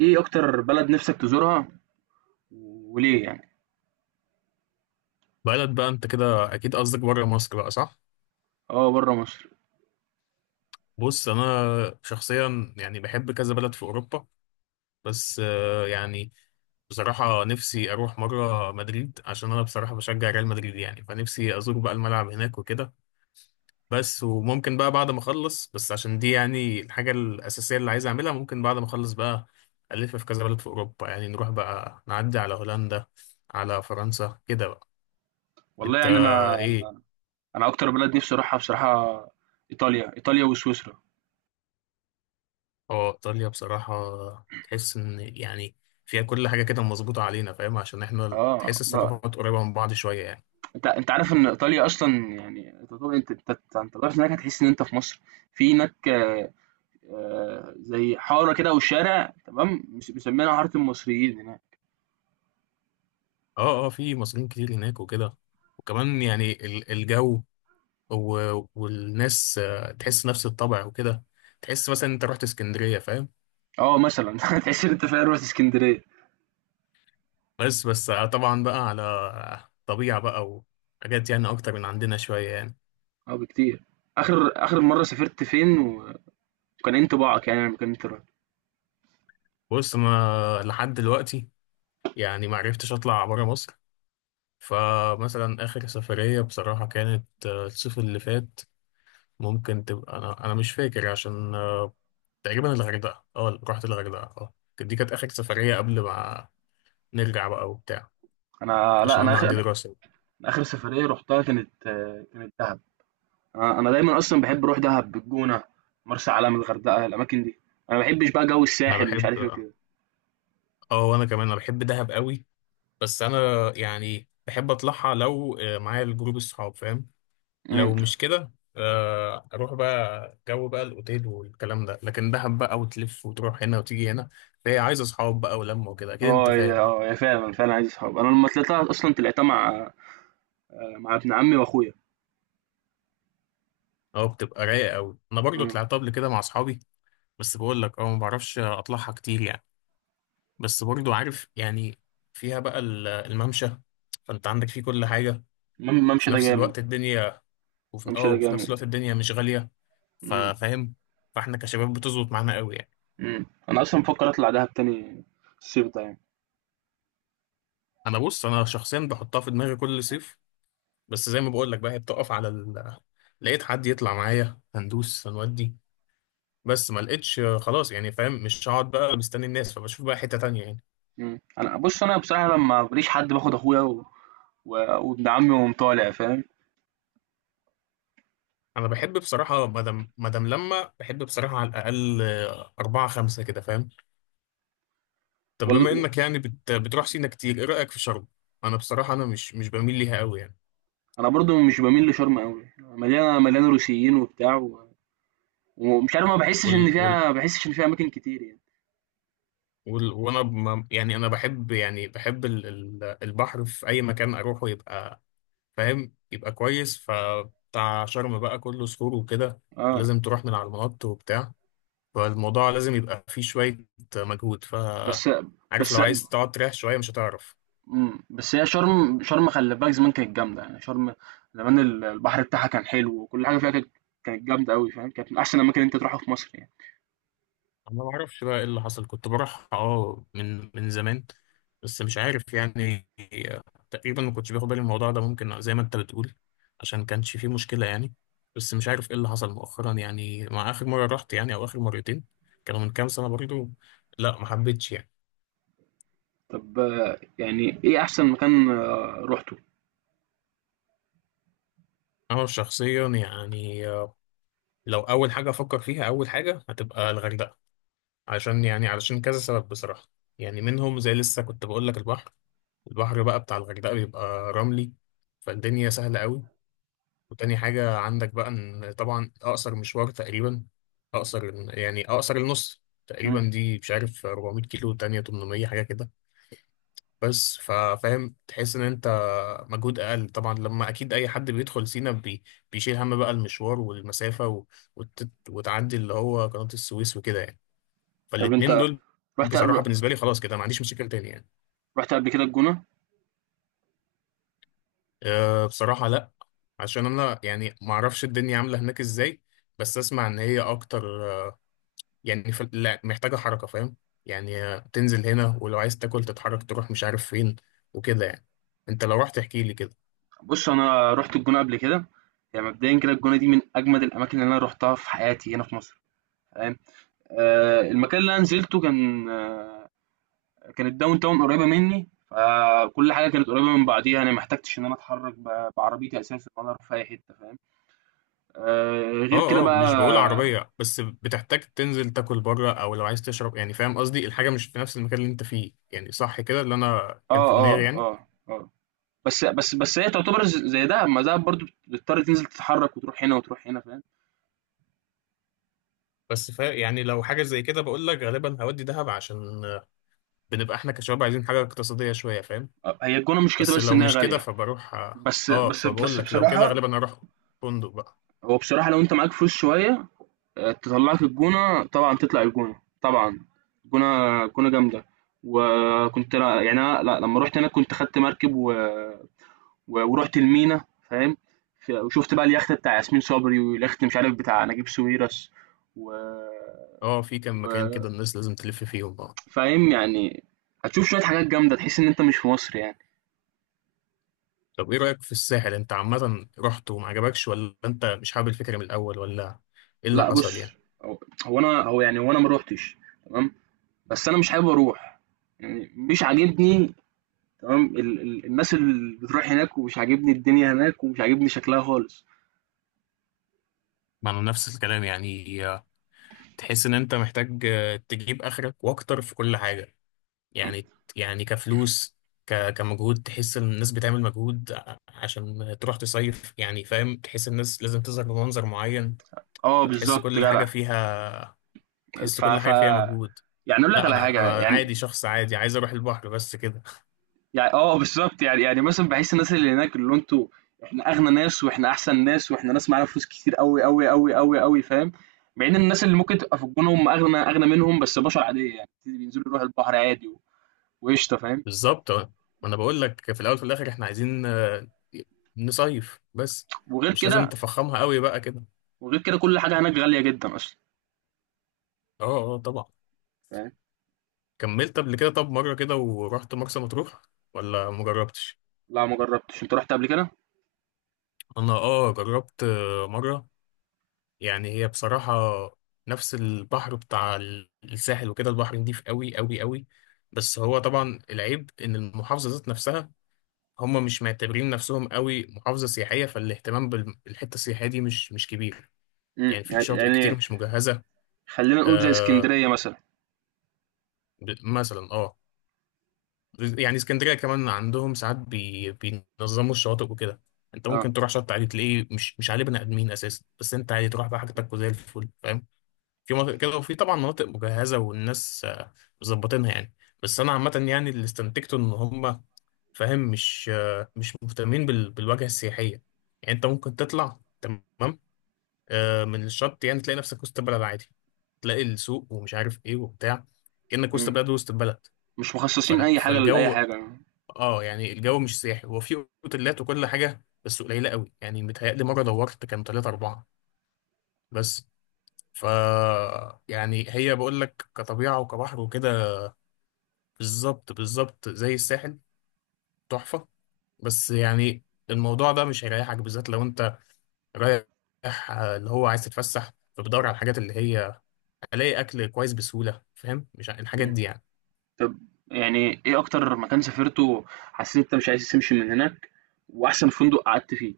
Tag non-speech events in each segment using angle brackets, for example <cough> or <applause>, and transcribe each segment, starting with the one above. ايه اكتر بلد نفسك تزورها وليه يعني؟ بلد بقى انت كده اكيد قصدك بره مصر بقى صح؟ اه بره مصر. بص، شخصيا يعني بحب كذا بلد في اوروبا. بس يعني بصراحة نفسي اروح مرة مدريد، عشان انا بصراحة بشجع ريال مدريد، يعني فنفسي ازور بقى الملعب هناك وكده. بس وممكن بقى بعد ما اخلص، بس عشان دي يعني الحاجة الاساسية اللي عايز اعملها، ممكن بعد ما اخلص بقى الف في كذا بلد في اوروبا، يعني نروح بقى نعدي على هولندا، على فرنسا كده بقى. والله انت يعني انا، ايه؟ انا اكتر بلد نفسي اروحها بصراحه ايطاليا، ايطاليا وسويسرا. اه، ايطاليا بصراحه تحس ان يعني فيها كل حاجه كده مظبوطه علينا، فاهم؟ عشان احنا اه تحس الثقافات قريبه من بعض شويه يعني. انت عارف ان ايطاليا اصلا يعني انت طبعا انت انت انت أنت لو رحت هناك هتحس ان انت في مصر. في هناك زي حاره كده او شارع، تمام، مسمينها حاره المصريين هناك. اه اه، في مصريين كتير هناك وكده، وكمان يعني الجو والناس تحس نفس الطبع وكده. تحس مثلا انت رحت اسكندريه، فاهم؟ اه مثلا <laughs> تحس ان انت في روح اسكندريه. بس طبعا بقى على طبيعه بقى، وحاجات يعني اكتر من عندنا شويه يعني. اه بكتير. اخر مره سافرت فين وكان إيه انطباعك يعني لما كنت رايح؟ بص، ما لحد دلوقتي يعني ما عرفتش اطلع بره مصر، فمثلا آخر سفرية بصراحة كانت الصيف اللي فات. ممكن تبقى أنا مش فاكر عشان تقريبا الغردقة، اه رحت الغردقة اه. دي كانت آخر سفرية قبل ما نرجع بقى وبتاع، انا لا عشان انا أنا اخر عندي أنا دراسة. آخر سفرية رُحتها كانت كانت دهب، أنا دايمًا أصلًا باحب أروح دهب، الجونة، مرسى علم، الغردقة، الأماكن دي، أنا ما باحبش بقى جو أنا الساحل ومش بحب، عارف إيه وكده. اه وأنا كمان أنا بحب دهب قوي. بس أنا يعني بحب أطلعها لو معايا الجروب الصحاب، فاهم؟ إمم، لو مش كده، اروح بقى جو بقى الاوتيل والكلام ده، لكن دهب بقى وتلف وتروح هنا وتيجي هنا، فهي عايزه اصحاب بقى ولمه وكده، اكيد انت آه هي، فاهم بقى. آه هي فعلًا، فعلًا عايزة صحاب. أنا لمّا طلعتها أصلًا طلعتها مع مع ابن عمي وأخويا. اه، بتبقى رايقه قوي، انا برضو إمم، طلعت قبل كده مع اصحابي. بس بقول لك اه، ما بعرفش اطلعها كتير يعني. بس برضو عارف يعني فيها بقى الممشى، فانت عندك فيه كل حاجه، وفي ممشى ده نفس جامد، الوقت الدنيا ممشى ده وفي نفس جامد. الوقت الدنيا مش غاليه. إمم، فاهم؟ فاحنا كشباب بتظبط معانا قوي يعني. إمم، أنا أصلًا بافكر أطلع دهب تاني الصيف ده يعني. انا بص، انا شخصيا بحطها في دماغي كل صيف، بس زي ما بقول لك بقى هي بتقف على ال... لقيت حد يطلع معايا هندوس هنودي، بس ما لقيتش. خلاص يعني، فاهم؟ مش هقعد بقى مستني الناس، فبشوف بقى حتة تانية يعني. إمم، أنا بُص، أنا بصراحة لمّا ما بالاقيش حد باخد أخويا و وابن عمي ونقوم طالع فاهم. انا بحب بصراحة مدام لما بحب بصراحة على الاقل أربعة خمسة كده، فاهم؟ طب وال بما انك يعني بتروح سينا كتير، ايه رأيك في شرم؟ انا بصراحة انا مش بميل ليها قوي يعني. انا برضو مش بميل لشرم قوي، مليانه، مليانه روسيين وبتاع و... ومش عارف، ما بحسش وال... ان وال... فيها، ما بحسش ان فيها اماكن كتير يعني. وال... وانا ما... يعني انا بحب، يعني بحب البحر في اي مكان اروحه يبقى فاهم، يبقى كويس، فبتاع شرم بقى كله صخور وكده، اه. ولازم تروح من على المنط وبتاع، فالموضوع لازم يبقى فيه شوية مجهود. بس عارف بس لو عايز تقعد تريح شوية مش هتعرف. مم. بس هي شرم، شرم خلي بالك زمان كانت جامده يعني. شرم زمان البحر بتاعها كان حلو وكل حاجه فيها كانت، كانت جامده قوي، فاهم، كانت من احسن الاماكن اللي انت تروحها في مصر يعني. أنا ما أعرفش بقى إيه اللي حصل، كنت بروح أه من زمان، بس مش عارف يعني، تقريبا ما كنتش باخد بالي من الموضوع ده، ممكن زي ما أنت بتقول عشان كانش فيه مشكلة يعني. بس مش عارف إيه اللي حصل مؤخرا، يعني مع آخر مرة رحت، يعني أو آخر مرتين، كانوا من كام سنة برضه. لا، ما حبيتش يعني. طب يعني ايه احسن مكان روحته؟ أنا شخصيا يعني لو أول حاجة أفكر فيها، أول حاجة هتبقى الغردقة، عشان يعني علشان كذا سبب بصراحة. يعني منهم زي لسه كنت بقول لك البحر. البحر بقى بتاع الغردقة بيبقى رملي، فالدنيا سهلة قوي. وتاني حاجة عندك بقى إن طبعا أقصر مشوار تقريبا، أقصر، يعني أقصر النص مم. تقريبا، دي مش عارف 400 كيلو تانية 800 حاجة كده. بس فاهم، تحس ان انت مجهود اقل طبعا، لما اكيد اي حد بيدخل سينا بيشيل هم بقى المشوار والمسافه وتعدي اللي هو قناه السويس وكده يعني. طب فالاتنين انت دول رحت، بصراحه بالنسبه لي خلاص كده ما عنديش مشاكل تاني يعني. رحت قبل كده الجونه؟ أه بصراحه لا، عشان انا يعني ما اعرفش الدنيا عامله هناك ازاي، بس اسمع ان هي اكتر يعني لا، محتاجه حركه، فاهم؟ يعني تنزل هنا ولو عايز تاكل تتحرك تروح مش عارف فين وكده يعني. انت لو رحت احكي لي كده. بص انا رحت الجونه قبل كده. يعني مبدئيا كده الجونه دي من اجمد الاماكن اللي انا روحتها في حياتي هنا في مصر، تمام. المكان اللي انا نزلته كان كان الداون تاون قريبه مني، فكل حاجه كانت قريبه من بعضيها. انا ما احتجتش ان انا اتحرك بعربيتي اساسا ولا اروح في اي حته، فاهم. آه، غير كده اه اه، مش بقول بقى عربية، بس بتحتاج تنزل تاكل بره او لو عايز تشرب يعني، فاهم قصدي؟ الحاجة مش في نفس المكان اللي انت فيه يعني، صح كده اللي انا كان في اه دماغي اه يعني. اه اه بس بس بس هي تعتبر زي دهب، ما دهب برضو بتضطر تنزل تتحرك وتروح هنا وتروح هنا، فاهم. بس فا يعني لو حاجة زي كده، بقول لك غالبا هودي دهب، عشان بنبقى احنا كشباب عايزين حاجة اقتصادية شوية، فاهم؟ هي الجونه مشكلتها بس بس لو انها مش كده غاليه. فبروح. بس اه بس فبقول بس لك لو كده بصراحه، غالبا اروح فندق بقى. هو بصراحه لو انت معاك فلوس شويه، تطلعك الجونة. طبعا تطلع الجونة، طبعا. الجونة جامدة. وكنت يعني أنا لا لما رحت هناك كنت خدت مركب و... و... ورحت المينا، فاهم. وشفت بقى اليخت بتاع ياسمين صبري واليخت مش عارف بتاع نجيب ساويرس و... اه، في كام مكان و... كده الناس لازم تلف فيهم اه. فاهم يعني. هتشوف شوية حاجات جامدة تحس إن أنت مش في مصر يعني. طب ايه رأيك في الساحل؟ انت عامة رحت وما عجبكش، ولا انت مش حابب الفكرة من الاول، ولا ايه اللي لا حصل بص، يعني؟ هو هو أنا هو يعني هو أنا ما روحتش، تمام. بس أنا مش حابب أروح، يعني مش عاجبني، تمام. ال الناس اللي بتروح هناك، ومش عاجبني الدنيا هناك، ومش عاجبني شكلها خالص. ما انا نفس الكلام يعني. تحس ان انت محتاج تجيب اخرك واكتر في كل حاجه يعني. يعني كفلوس، كمجهود، تحس ان الناس بتعمل مجهود عشان تروح تصيف يعني، فاهم؟ تحس الناس لازم تظهر بمنظر معين، اه فتحس بالظبط كل حاجه جدع. فيها تحس ف كل ف حاجه فيها مجهود. يعني اقول لك لا، على انا حاجه يعني. عادي، شخص عادي عايز اروح البحر بس كده. يعني اه، بالظبط يعني، يعني مثلا بحس الناس اللي هناك، اللي انتوا، احنا اغنى ناس، واحنا احسن ناس، واحنا ناس معانا فلوس كتير قوي قوي قوي قوي قوي، فاهم. مع ان الناس اللي ممكن تبقى في الجونه هم اغنى، اغنى منهم، بس بشر عاديه يعني، بينزلوا يروحوا البحر عادي وقشطه، فاهم. <laughs> بالظبط آه. ما انا بقول لك في الاول وفي الاخر احنا عايزين نصيف بس، وغير مش لازم كده، تفخمها قوي بقى كده. وغير كده كل حاجه هناك غاليه جدا اصلا، اه اه طبعا. فاهم. كملت قبل كده طب مرة كده ورحت مرسى مطروح ولا مجربتش؟ لا ما جربتش، انت رحت قبل كده؟ انا اه جربت مرة. يعني هي بصراحة نفس البحر بتاع الساحل وكده، البحر نضيف قوي قوي قوي، بس هو طبعا العيب ان المحافظة ذات نفسها، هم مش معتبرين نفسهم قوي محافظة سياحية، فالاهتمام بالحتة السياحية دي مش كبير، امم، يعني في يعني شواطئ كتير يعني مش مجهزة. خلّينا نقول زي آه، إسكندرية مثلًا. مثلا اه، يعني اسكندريه كمان عندهم ساعات بينظموا الشواطئ وكده، انت آه. ممكن تروح شط عادي تلاقيه مش عليه بني ادمين اساسا، بس انت عادي تروح بقى حاجتك وزي الفل، فاهم؟ في مناطق كده، وفي طبعا مناطق مجهزه والناس مظبطينها يعني. بس انا عامه يعني اللي استنتجته ان هم، فاهم، مش مهتمين بالواجهه السياحيه، يعني انت ممكن تطلع تمام من الشط يعني تلاقي نفسك وسط البلد عادي، تلاقي السوق ومش عارف ايه وبتاع، كأنك وسط إمم، بلد، وسط البلد. مش مخصّصين أي حاجة لأي فالجو، حاجة. اه يعني الجو مش سياحي، هو في اوتيلات وكل حاجه بس قليله قوي يعني، متهيألي مره دورت كان ثلاثة أربعة بس. ف يعني هي بقول لك كطبيعه وكبحر وكده بالظبط بالظبط زي الساحل، تحفه. بس يعني الموضوع ده مش هيريحك، بالذات لو انت رايح اللي هو عايز تتفسح، فبدور على الحاجات اللي هي الاقي اكل كويس بسهوله، فاهم؟ مش ع- الحاجات إمم. دي يعني. طب يعني إيه أكتر مكان سافرته حسّيت أنت مش عايز تمشي من هناك، وأحسن فندق قعدت فيه؟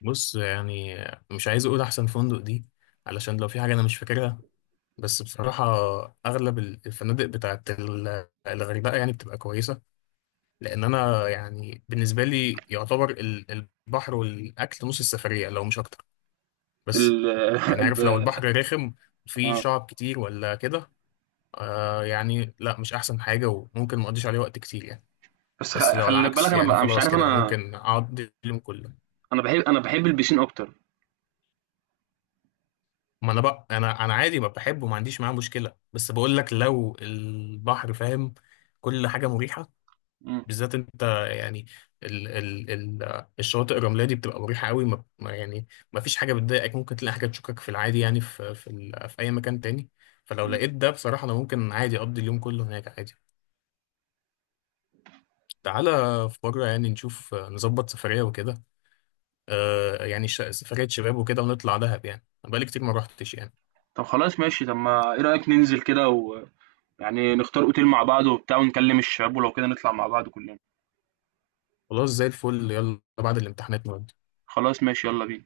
بص يعني مش عايز اقول احسن فندق دي، علشان لو في حاجه انا مش فاكرها. بس بصراحة أغلب الفنادق بتاعت الغردقة يعني بتبقى كويسة، لأن أنا يعني بالنسبة لي يعتبر البحر والأكل نص السفرية لو مش أكتر. بس ال <laughs> يعني الب عارف لو البحر رخم، فيه آه. شعب كتير ولا كده، آه يعني لا مش أحسن حاجة، وممكن مقضيش عليه وقت كتير يعني. بس بس لو خلّي بالك العكس أنا يعني، بقى مش خلاص عارف. كده أنا ممكن أقضي اليوم كله. أنا باحب البيسين أكتر. ما أنا بقى أنا عادي، ما بحبه، ما عنديش معاه مشكلة، بس بقول لك لو البحر، فاهم، كل حاجة مريحة، إمم، بالذات انت يعني ال ال ال الشواطئ الرمليه دي بتبقى مريحه قوي. يعني ما فيش حاجه بتضايقك، ممكن تلاقي حاجه تشوكك في العادي يعني في اي مكان تاني، فلو إمم. لقيت ده بصراحه انا ممكن عادي اقضي اليوم كله هناك عادي. تعالى في مره يعني نشوف نظبط سفريه وكده، آه يعني سفريه شباب وكده ونطلع دهب، يعني أنا بقالي كتير ما روحتش يعني. طب خلاص ماشي، طب ما إيه رأيك ننزل كده ويعني نختار أوتيل مع بعض وبتاع ونكلم الشباب ولو كده نطلع مع بعض كلّنا؟ خلاص زي الفل، يلا بعد الامتحانات نودي. خلاص ماشي، يالّا بينا.